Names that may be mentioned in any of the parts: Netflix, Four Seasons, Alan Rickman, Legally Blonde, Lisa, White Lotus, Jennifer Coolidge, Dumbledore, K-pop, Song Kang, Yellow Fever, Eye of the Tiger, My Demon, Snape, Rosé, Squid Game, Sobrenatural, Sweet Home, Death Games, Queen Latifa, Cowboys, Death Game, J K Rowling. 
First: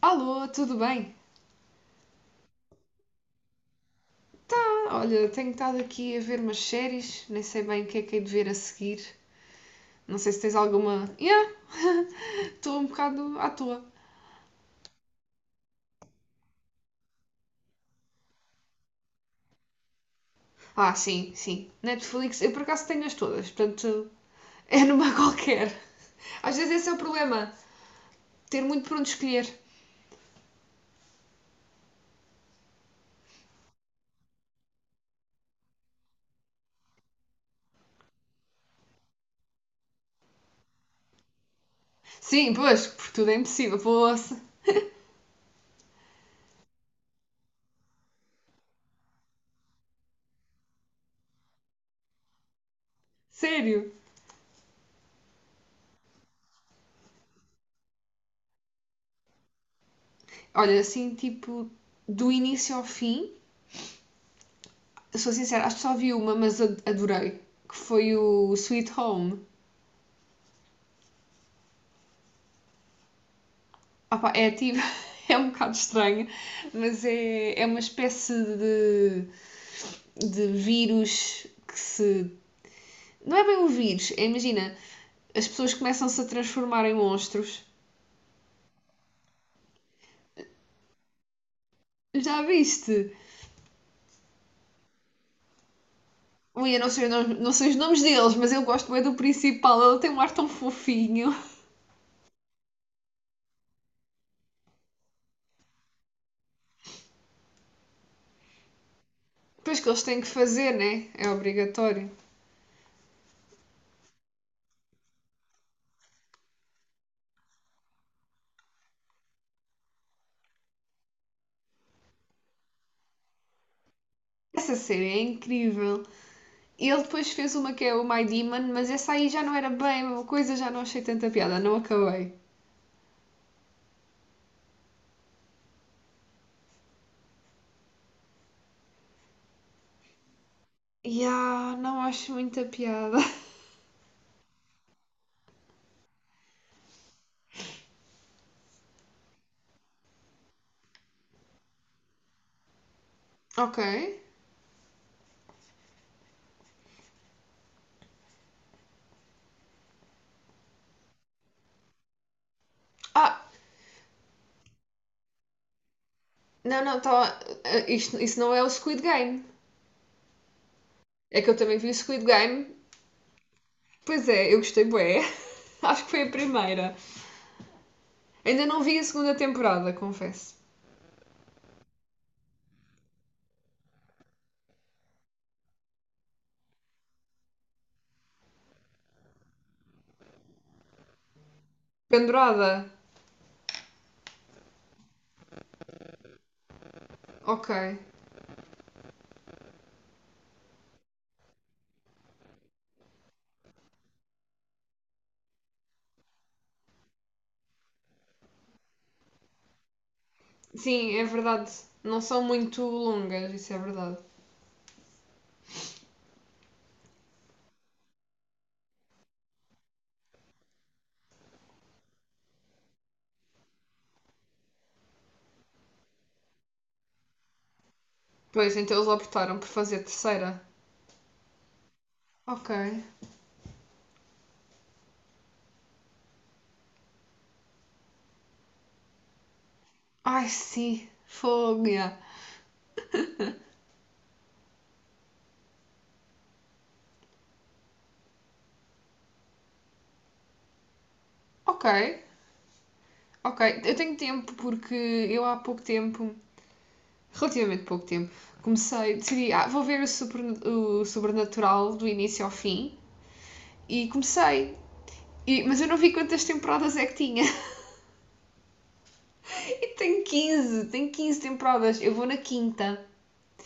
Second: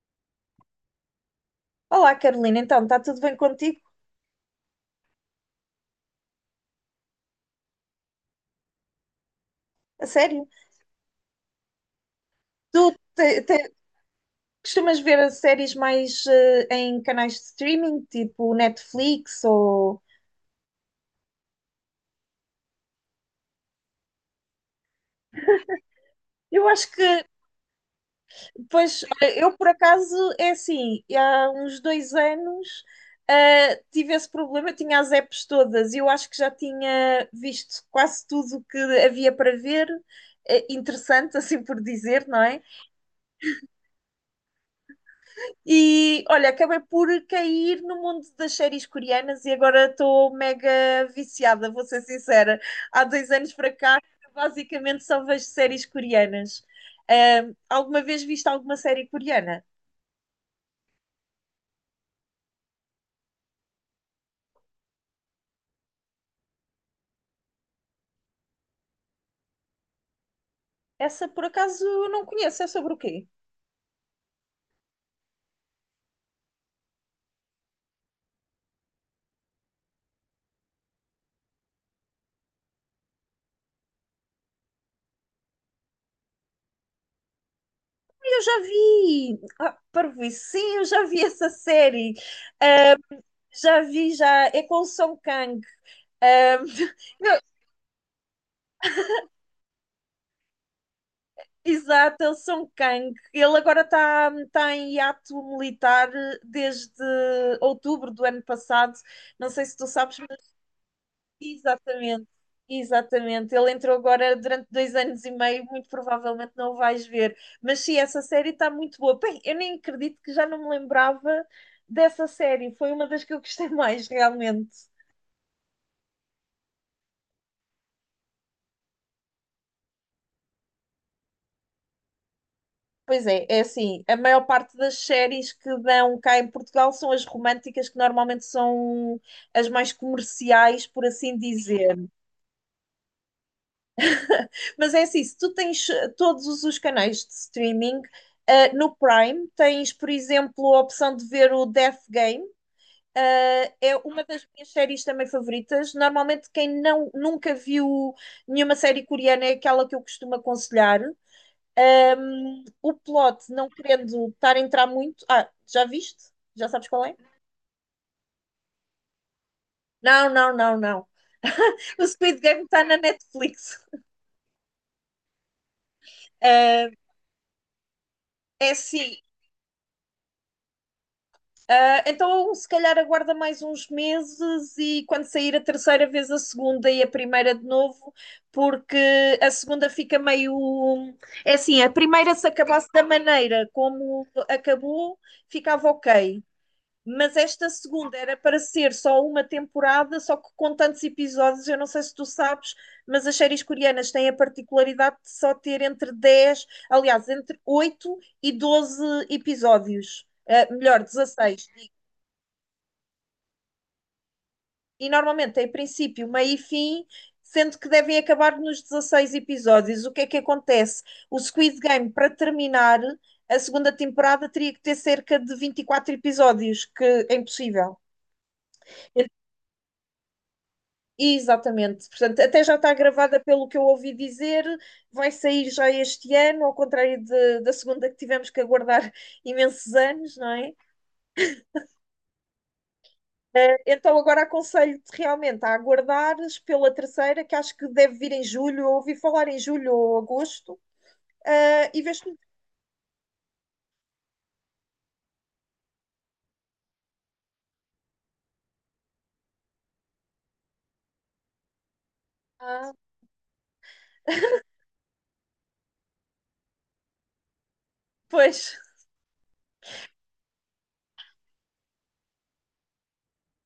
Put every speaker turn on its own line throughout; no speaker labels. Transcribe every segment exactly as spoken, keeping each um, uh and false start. Alô, tudo bem?
Olá, Carolina, então, está tudo bem contigo?
Ah, olha, tenho estado aqui a ver umas séries, nem sei bem o que é que hei de ver a seguir.
A
Não sei se
sério?
tens alguma. Yeah, estou
Tu
um
te-
bocado à
te-
toa.
costumas ver as séries mais eh, em canais de streaming, tipo Netflix ou...
Ah, sim, sim. Netflix, eu por acaso tenho as todas, portanto é numa qualquer. Às
Eu
vezes esse
acho
é o
que,
problema, ter muito por
pois,
onde
olha,
escolher.
eu por acaso, é assim, há uns dois anos eh, tive esse problema, eu tinha as apps todas, e eu acho que já tinha visto quase tudo o que havia para ver, eh, interessante, assim por dizer, não
Sim,
é?
pois, porque tudo é impossível, poça.
E olha, acabei por cair no mundo das séries coreanas e agora estou mega viciada, vou ser sincera. Há dois anos para
Sério.
cá, basicamente só vejo séries coreanas. Ahm, alguma vez viste alguma série coreana?
Olha, assim, tipo, do início ao fim, sou sincera, acho que só vi uma, mas adorei, que foi o Sweet Home.
Essa por acaso eu não conheço, é sobre o quê?
Opa, é ativo, é um bocado estranho, mas é, é uma espécie de, de vírus que se. Não é bem um vírus, é, imagina, as pessoas começam-se a transformar em monstros.
Eu já vi! Ah, parvoíce, sim, eu já vi essa série.
Já viste?
Ahm, já vi, já. É com o Song Kang. Ahm,
Ui, eu não sei, os nomes-
não,
não sei os nomes deles, mas eu gosto bem do principal, ele tem um ar tão fofinho.
exato, é o Song Kang. Ele agora está tá em hiato militar eh, desde outubro do ano passado. Não sei se
Depois
tu
que eles
sabes,
têm que
mas
fazer, né? É obrigatório.
exatamente, exatamente. Ele entrou agora durante dois anos e meio, muito provavelmente não o vais ver. Mas sim, essa série está muito boa. Bem, eu nem acredito que já não me lembrava dessa série. Foi uma das que eu gostei mais, realmente.
Essa série é incrível. Ele depois fez uma que é o My Demon, mas essa aí já não era bem a mesma coisa, já não achei tanta piada, não acabei.
Pois é, é assim, a maior parte das séries que dão cá em Portugal são as românticas, que normalmente são as mais comerciais, por assim
Ya,
dizer.
não acho muita piada.
Mas é assim, se tu tens eh, todos os canais de streaming, ah, no Prime tens, por exemplo, a opção de ver o Death Game, ah,
Ok.
é uma das minhas séries também favoritas. Normalmente quem não, nunca viu nenhuma série coreana é aquela que eu costumo aconselhar. Um, o
Ah,
plot, não querendo estar a entrar muito. Ah, já viste? Já
não,
sabes
não,
qual é?
tá, ah, isto, isso não é o Squid Game.
Não, não, não, não.
É que eu também vi o
O
Squid
Squid
Game.
Game está na Netflix.
Pois é, eu gostei bué. Acho que foi a
Uh,
primeira. Ainda
é
não vi a
assim.
segunda temporada, confesso.
uh, então, se calhar aguarda mais uns meses e quando sair a terceira vez, a segunda e a primeira de novo, porque a segunda fica meio. É assim, a primeira, se
Pendurada?
acabasse da maneira como acabou, ficava ok. Mas
Ok.
esta segunda era para ser só uma temporada, só que com tantos episódios, eu não sei se tu sabes, mas as séries coreanas têm a particularidade de só ter entre dez, aliás, entre oito e doze episódios, Eh, melhor,
Sim, é
dezasseis.
verdade. Não são muito longas, isso é verdade.
E normalmente tem princípio, meio e fim, sendo que devem acabar nos dezasseis episódios. O que é que acontece? O Squid Game, para terminar, a segunda temporada teria que ter cerca de vinte e quatro episódios, que é impossível.
Pois, então eles optaram por fazer terceira.
Exatamente, portanto, até
Ok.
já está gravada pelo que eu ouvi dizer, vai sair já este ano, ao contrário de- da segunda que tivemos que aguardar imensos anos,
Ai,
não é?
sim. Fogo, ya.
Eh, Então agora aconselho-te realmente a aguardares pela terceira, que acho que deve vir em julho, eu ouvi falar em julho ou agosto,
Ok.
eh, e vês tudo.
Ok, eu tenho tempo porque eu há pouco tempo relativamente pouco tempo, comecei, decidi, ah, vou ver o, super, o Sobrenatural do início ao
Ah,
fim e comecei. E- mas eu não vi quantas temporadas é que tinha.
pois,
E tem quinze tem quinze temporadas. Eu vou na quinta.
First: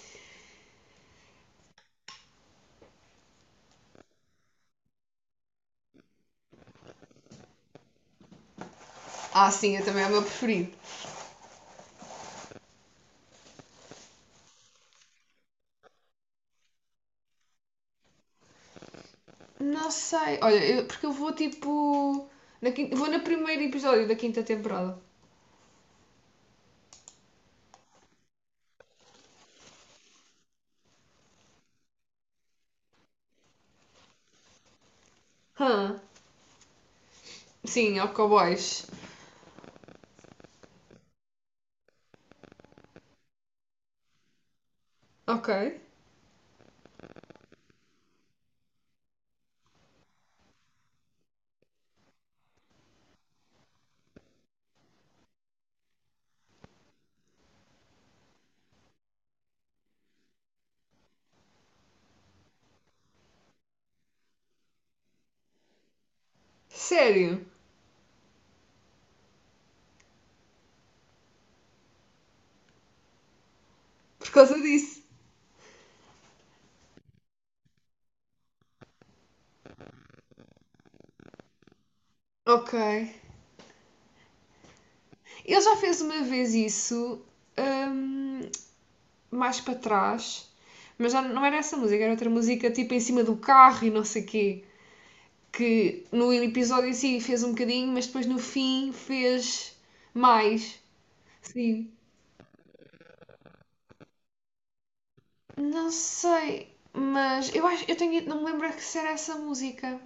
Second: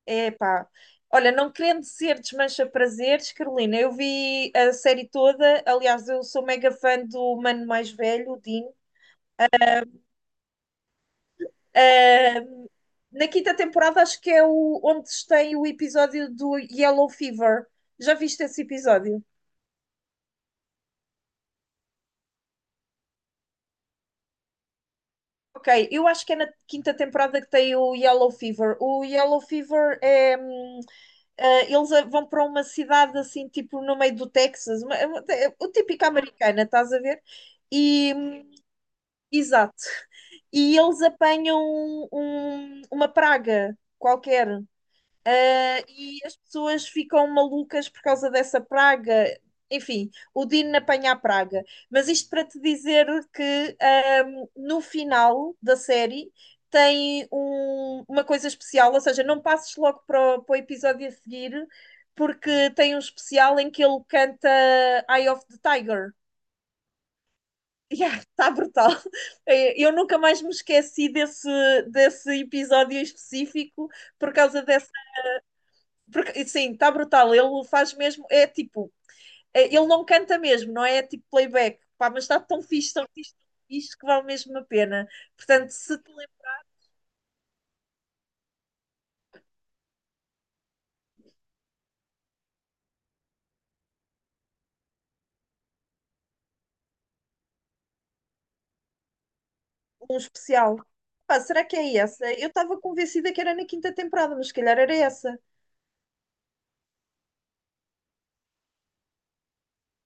é pá. Olha, não querendo ser desmancha-prazeres, Carolina, eu vi a série toda, aliás, eu sou mega fã do mano mais velho, o Dean.
Ah, sim, eu também é o meu preferido.
Uh, na quinta temporada acho que é o, onde tem o episódio do Yellow Fever. Já viste esse episódio?
Não sei, olha, eu- porque eu vou tipo. Na quinta- vou no primeiro episódio da quinta temporada.
Ok, eu acho que é na quinta temporada que tem o Yellow Fever. O Yellow Fever é. hum, eh, eles a- vão para uma cidade assim, tipo no meio do Texas, uma- é uma- é o
Hã?
típico americana, estás a ver?
Huh. Sim, ao
E, hum,
Cowboys.
exato. E eles apanham um- uma praga qualquer.
Ok.
Ah, e as pessoas ficam malucas por causa dessa praga. Enfim, o Dino apanha a praga. Mas isto para te dizer que ahm, no final da série tem um- uma coisa especial, ou seja, não passes logo para o, para o episódio a seguir, porque tem um especial em que ele canta Eye of the Tiger.
Sério?
Yeah, está brutal. Eh, Eu nunca mais me esqueci desse, desse episódio específico
Por
por
causa
causa dessa
disso.
porque, sim, está brutal. Ele faz mesmo, é tipo, é- ele não canta mesmo, não é tipo playback, pá, mas está tão
Ok.
fixe, tão fixe, tão fixe que vale mesmo a pena.
Ele
Portanto,
já
se
fez
te
uma
lembro
vez isso hum, mais para trás, mas já não era essa música, era outra música tipo em cima do carro e não sei o quê, que no episódio em si fez um bocadinho, mas depois no fim fez
de um especial,
mais.
pá, será que
Sim.
é essa? Eu estava convencida que era na quinta temporada, mas se calhar era essa.
Não sei, mas eu acho, eu tenho, não me lembro que se era essa música.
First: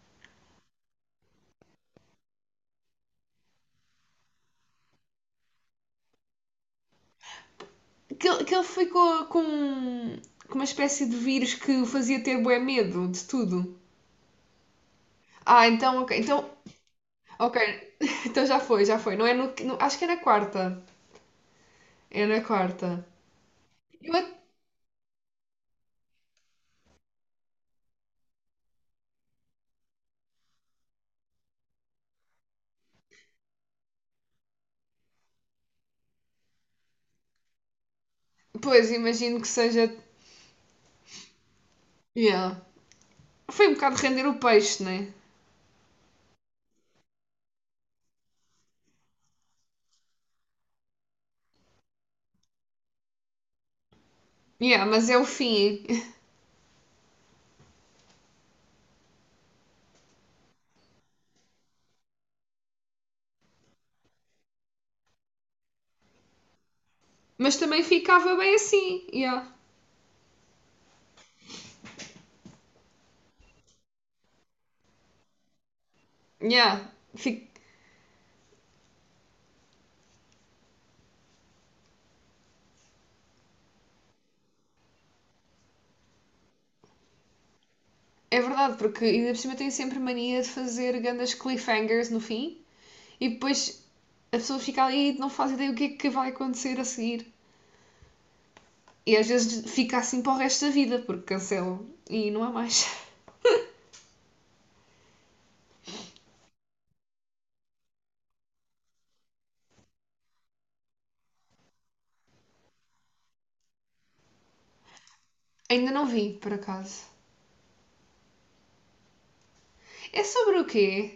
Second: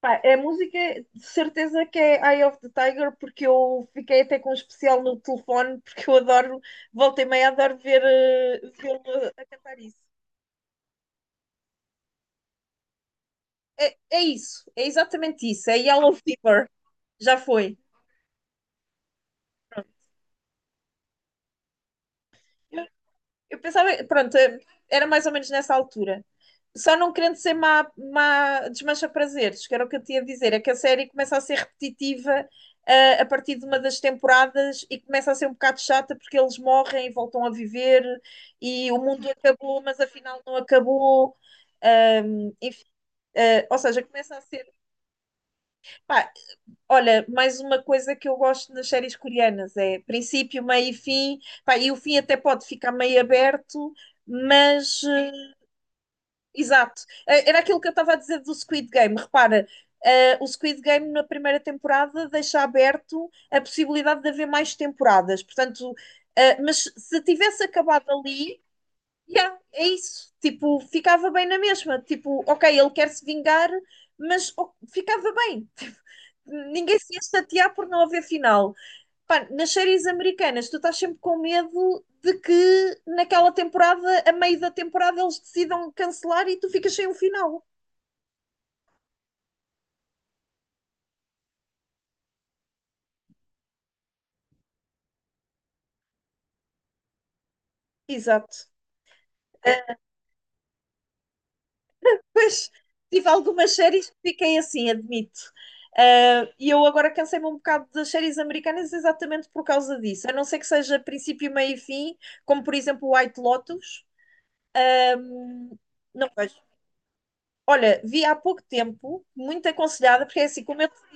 Pá, é a música, de certeza que é Eye of the Tiger, porque eu fiquei até com um especial no telefone, porque eu adoro, volta e meia, adoro ver,
Que, ele- que
eh,
ele
vê-lo
ficou
a cantar isso.
com, com uma espécie de vírus que o fazia ter bué medo de tudo.
É, é isso, é exatamente
Ah,
isso, é
então,
Yellow
ok, então,
Fever, já
ok,
foi.
então já foi, já foi. Não é no, no- acho
Pronto.
que é na quarta. É na
Eu,
quarta.
eu pensava,
Eu, a-
pronto, eh, era mais ou menos nessa altura. Só não querendo ser má, má desmancha prazeres, que era o que eu tinha a dizer, é que a série começa a ser repetitiva, eh, a partir de uma das temporadas e começa a ser um bocado chata porque eles morrem e voltam a viver
Pois,
e o mundo
imagino que
acabou,
seja.
mas afinal não acabou. Ahm,
Yeah.
enfim, eh,
Foi um
ou
bocado
seja,
render
começa
o
a ser.
peixe, né?
Pá, olha, mais uma coisa que eu gosto nas séries coreanas é princípio, meio e fim. Pá, e o fim até pode ficar meio aberto,
Yeah,
mas
mas é o
eh,
fim.
exato. Eh, Era aquilo que eu estava a dizer do Squid Game. Repara, eh, o Squid Game na primeira temporada deixa aberto a possibilidade de haver mais temporadas. Portanto, eh, mas se
Mas
tivesse
também
acabado
ficava bem
ali,
assim. Yeah.
yeah, é isso. Tipo, ficava bem na mesma. Tipo, ok, ele quer se vingar, mas oh, ficava bem
Yeah.
ninguém se ia
Fi-
chatear por não haver final. Pá, nas séries americanas, tu estás sempre com medo de que naquela temporada, a meio da temporada, eles decidam cancelar e tu ficas sem um final.
É verdade, porque ainda por cima tem sempre mania de fazer grandes cliffhangers no fim e depois a pessoa fica ali e não faz ideia o que é que vai acontecer a seguir.
Exato.
E às vezes
Uh,
fica assim para o resto da vida, porque cancelam e não há
pois,
mais.
tive algumas séries que fiquei assim, admito. Uh, e eu agora cansei-me um bocado das séries americanas exatamente por causa disso. A não ser que seja princípio, meio e fim, como por exemplo White Lotus.
Ainda não
Não
vi, por
vejo.
acaso.
Olha, vi há pouco tempo, muito
É
aconselhada, porque é
sobre
assim,
o
como eu
quê?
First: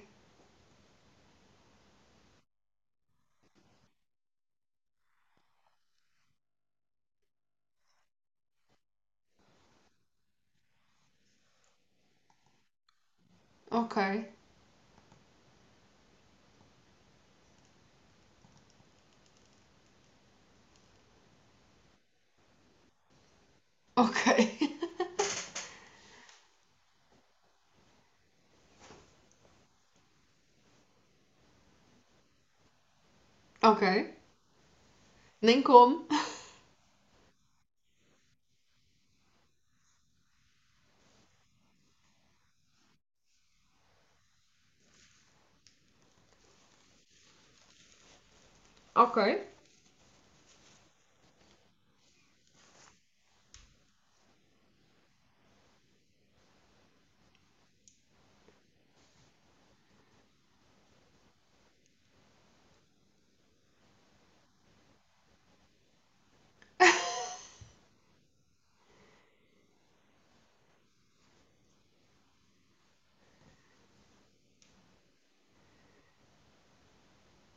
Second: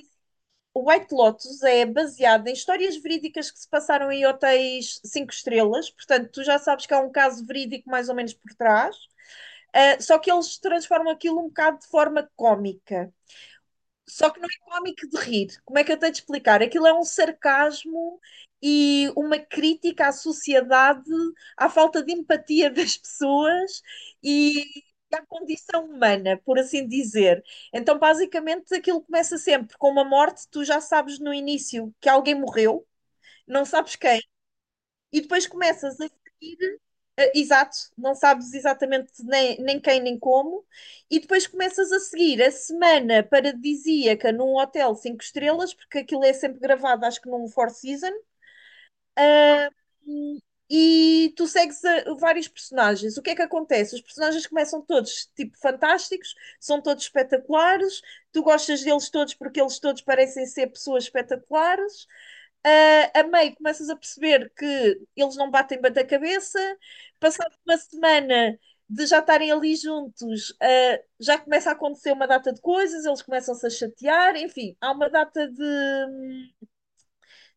o White Lotus é baseado em histórias verídicas que se passaram em hotéis cinco estrelas, portanto, tu já sabes que há um caso verídico mais ou menos por trás, ah, só que eles transformam aquilo um bocado de forma cómica.
Ok.
Só que não é cómico de rir. Como é que eu tenho de explicar? Aquilo é um sarcasmo e uma crítica à sociedade, à falta de empatia das pessoas
Ok.
e à condição humana, por assim dizer. Então, basicamente, aquilo começa sempre com uma morte, tu já sabes no início que alguém morreu, não
Ok.
sabes quem, e depois
Nem
começas
como.
a seguir. eh, Exato, não sabes exatamente nem, nem quem nem como, e depois começas a seguir a semana paradisíaca num hotel cinco estrelas, porque aquilo é sempre gravado, acho que num Four Seasons,
Ok.
e tu segues a- vários personagens. O que é que acontece? Os personagens começam todos, tipo, fantásticos, são todos espetaculares, tu gostas deles todos porque eles todos parecem ser pessoas espetaculares. Ah, a meio começas a perceber que eles não batem bem cabeça. Passado uma semana de já estarem ali juntos, ah, já começa a acontecer uma data de coisas, eles começam-se a chatear, enfim, há uma data de,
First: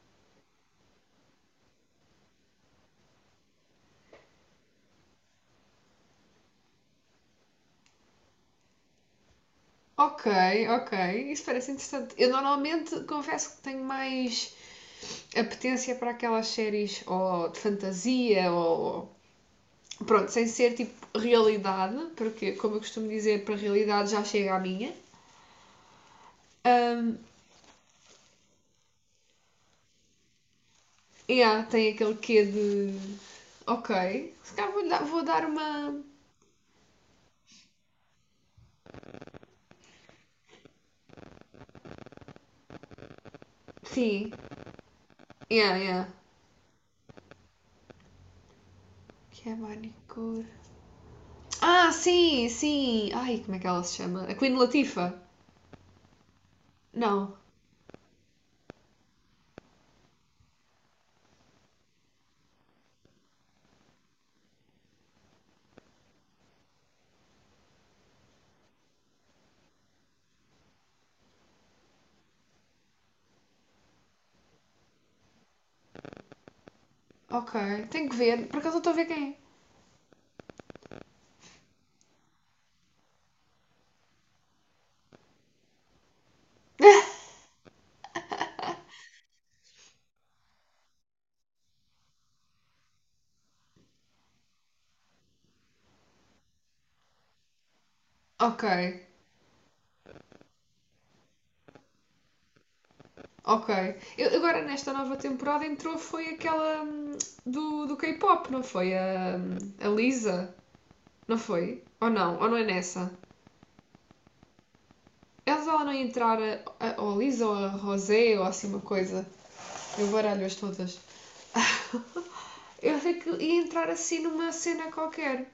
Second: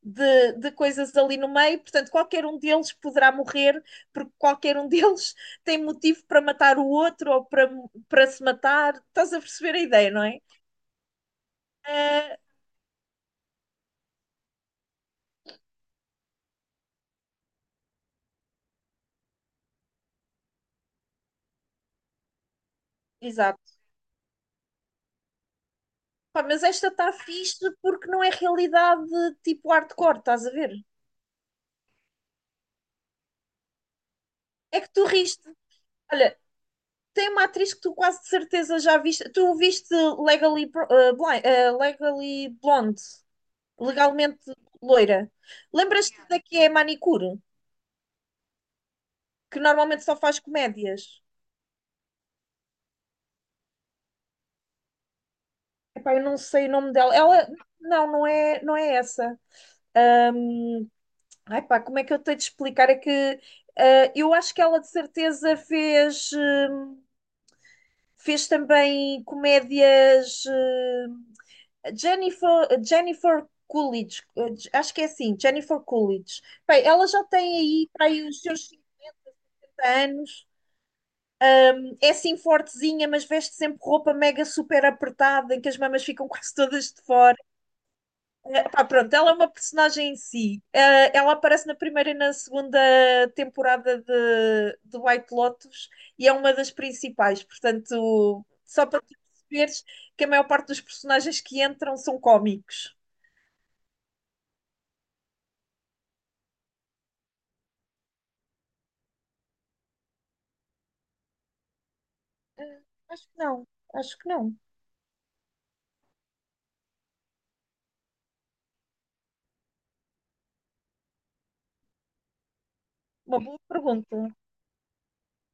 de, de coisas ali no meio, portanto, qualquer um deles poderá morrer, porque qualquer um deles tem motivo para matar o outro ou para, para se matar. Estás a perceber a ideia, não
Ok,
é?
ok. Isso parece interessante. Eu
Uh,
normalmente confesso que tenho mais apetência para aquelas séries ou de fantasia ou. Pronto, sem ser tipo realidade, porque, como eu costumo dizer, para a
exato.
realidade já chega à minha.
Pá, mas esta está
Ahm,
fixe porque não é realidade tipo hardcore, estás a ver?
yeah, tem aquele quê de. Ok. Se calhar
É
vou,
que
dar-
tu
vou dar
riste.
uma.
Olha, tem uma atriz que tu quase de certeza já viste. Tu viste Legally, uh, Blind, uh, Legally Blonde,
Sim.
legalmente loira.
Yeah, yeah.
Lembras-te da que é manicure?
Que é
Que normalmente só faz
manicure.
comédias.
Ah, sim, sim. Ai, como é que ela se chama? A Queen Latifa?
Epá, eu não sei o nome dela.
Não.
Ela, não, não é, não é essa. Ahm, ai pá, como é que eu tenho de explicar? É que ah, eu acho que ela de certeza fez, hum, fez também comédias. hum, Jennifer, Jennifer Coolidge, eh, acho que é assim, Jennifer Coolidge. Bem, ela já
Ok.
tem aí, para
Tenho que
aí os
ver. Por
seus
acaso eu
cinquenta
estou a ver quem é.
anos, é assim fortezinha, mas veste sempre roupa mega super apertada, em que as mamas ficam quase todas de fora. Eh, pá, pronto, ela é uma personagem em si. Eh, ela aparece na primeira e na segunda temporada de, de White Lotus e é uma das principais. Portanto,
Ok,
só para tu perceberes que a maior parte dos personagens que entram são cómicos.
ok. Eu- agora nesta nova temporada entrou foi aquela hum, do, do K-pop, não foi? A, a Lisa, não foi? Ou não? Ou não é
Eh,
nessa?
Acho que não, acho que não.
Elas ela não ia entrar a, a, ou a Lisa ou a Rosé ou assim uma coisa. Eu baralho-as todas. Eu sei que
Uma boa
ia entrar assim
pergunta,
numa cena qualquer.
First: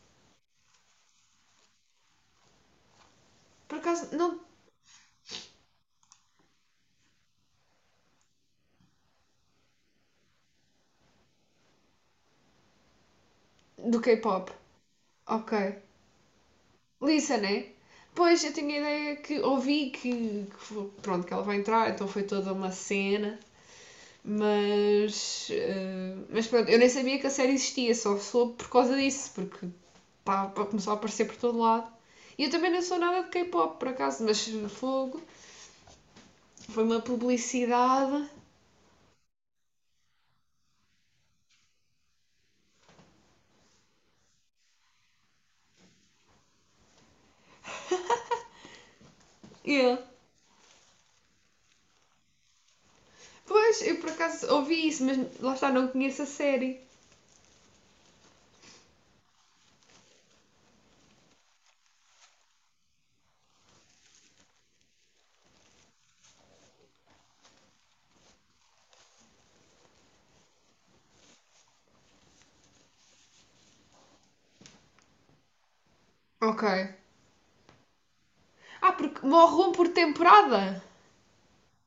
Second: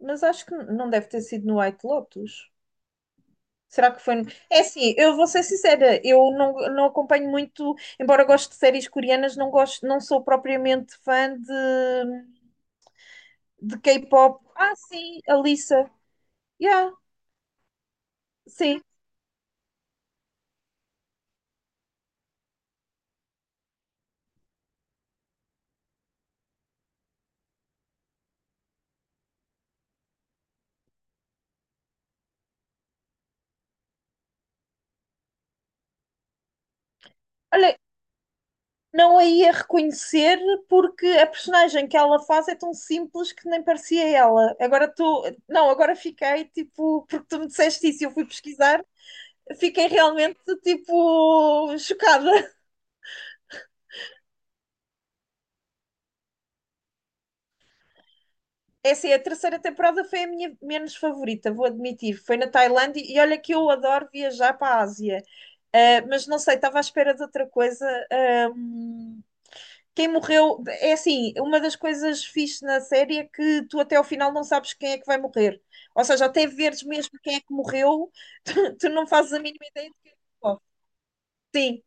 mas acho que não deve ter sido no White Lotus.
Por
Será que foi?
acaso,
no-
não.
É assim, eu vou ser sincera, eu não, não acompanho muito, embora goste de séries coreanas, não gosto, não sou propriamente fã de, de
Do
K-pop.
K-pop.
Ah, sim, a
Ok.
Lisa. Yeah,
Lisa, né? Pois, eu tinha a
sim.
ideia que ouvi que, que fo- pronto, que ela vai entrar, então foi toda uma cena. Mas, eh, mas pronto, eu nem sabia que a série existia, só soube por causa disso, porque pá, pá, começou a aparecer por todo lado. E eu também não sou nada de K-pop, por acaso, mas fogo, foi uma
Olha,
publicidade.
não a ia reconhecer porque a personagem que ela faz é tão simples que nem parecia ela. Agora estou. Não, agora fiquei tipo, porque tu me disseste isso e eu fui pesquisar, fiquei
Yeah.
realmente tipo chocada.
Pois, eu por acaso ouvi isso, mas lá está, não conheço a série.
É assim, a terceira temporada foi a minha menos favorita, vou admitir. Foi na Tailândia e olha que eu adoro viajar para a Ásia. Ah, mas não sei, estava à espera de outra coisa. Ah, quem morreu. É assim, uma das coisas fixe na série é que tu até ao final não sabes quem é que vai morrer. Ou seja, até
Ok.
veres mesmo quem é que morreu, tu, tu
Ah,
não
porque
fazes a
morre
mínima
um por
ideia de quem é que
temporada?
morreu. Sim,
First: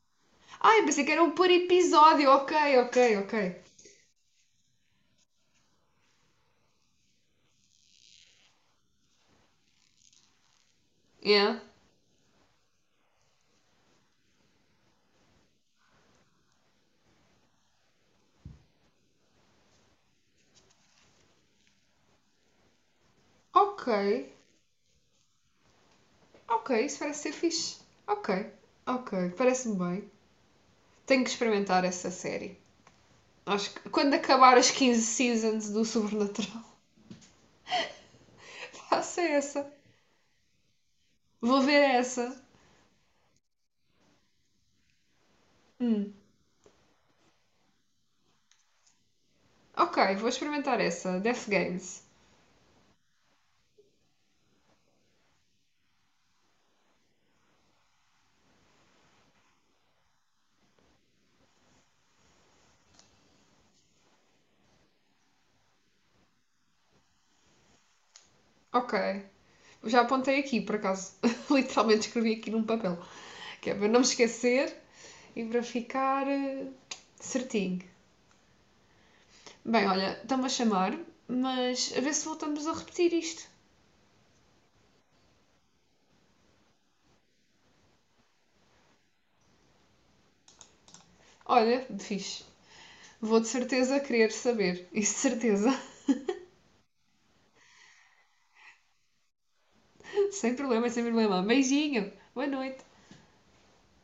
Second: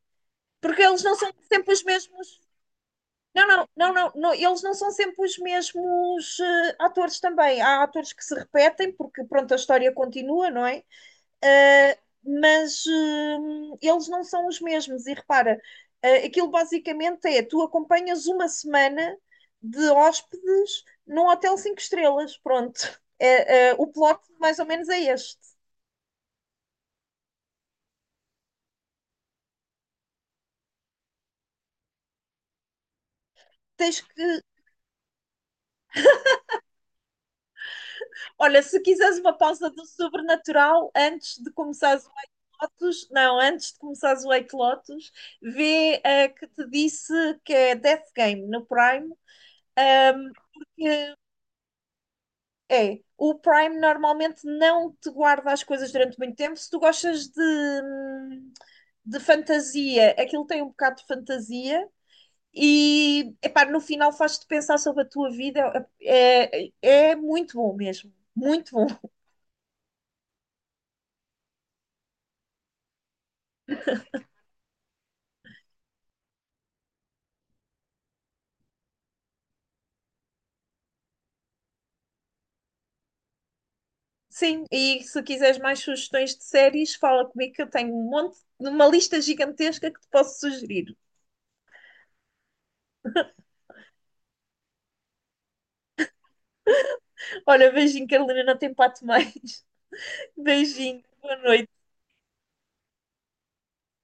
Ah,
porque
eu pensei
eles
que
não
era um
são
por
sempre os
episódio.
mesmos.
Ok, ok,
Não,
ok.
não, não, não, não, eles não são sempre os mesmos eh, atores também. Há atores que se repetem, porque pronto, a história continua, não é?
Yeah.
Eh, mas eh, eles não são os mesmos. E repara, eh, aquilo basicamente é: tu acompanhas uma semana de hóspedes num hotel cinco estrelas. Pronto. Eh, eh, o
Ok,
plot mais ou menos é este.
ok, isso parece ser fixe. Ok, ok, parece-me bem. Tenho que experimentar essa série. Acho que
Tens
quando
que.
acabar as quinze seasons do Sobrenatural,
Olha, se
faço
quiseres uma
essa.
pausa do sobrenatural antes de
Vou ver
começares o White
essa.
Lotus, não, antes de começares o White Lotus, vê
Hum.
a que te disse que é Death Game no Prime.
Ok, vou
ahm,
experimentar
que
essa. Death Games.
é, o Prime normalmente não te guarda as coisas durante muito tempo. Se tu gostas de, hum, de fantasia, aquilo tem um bocado de fantasia. E epá, no final faz-te pensar sobre a tua vida. É, é é, muito bom mesmo, muito bom.
Ok. Já apontei aqui, por acaso. Literalmente escrevi aqui num papel. Que é para não me esquecer e para ficar eh, certinho. Bem, olha, estão-me a chamar, mas a ver se voltamos a repetir isto.
Sim, e se quiseres mais sugestões de séries, fala comigo que eu tenho um monte, uma lista gigantesca que te posso sugerir.
Olha, fixe. Vou de certeza querer saber. Isso de certeza.
Olha, beijinho, Carolina, não tem pato mais.
Sem problema,
Beijinho,
sem
boa
problema.
noite.
Beijinho. Boa noite.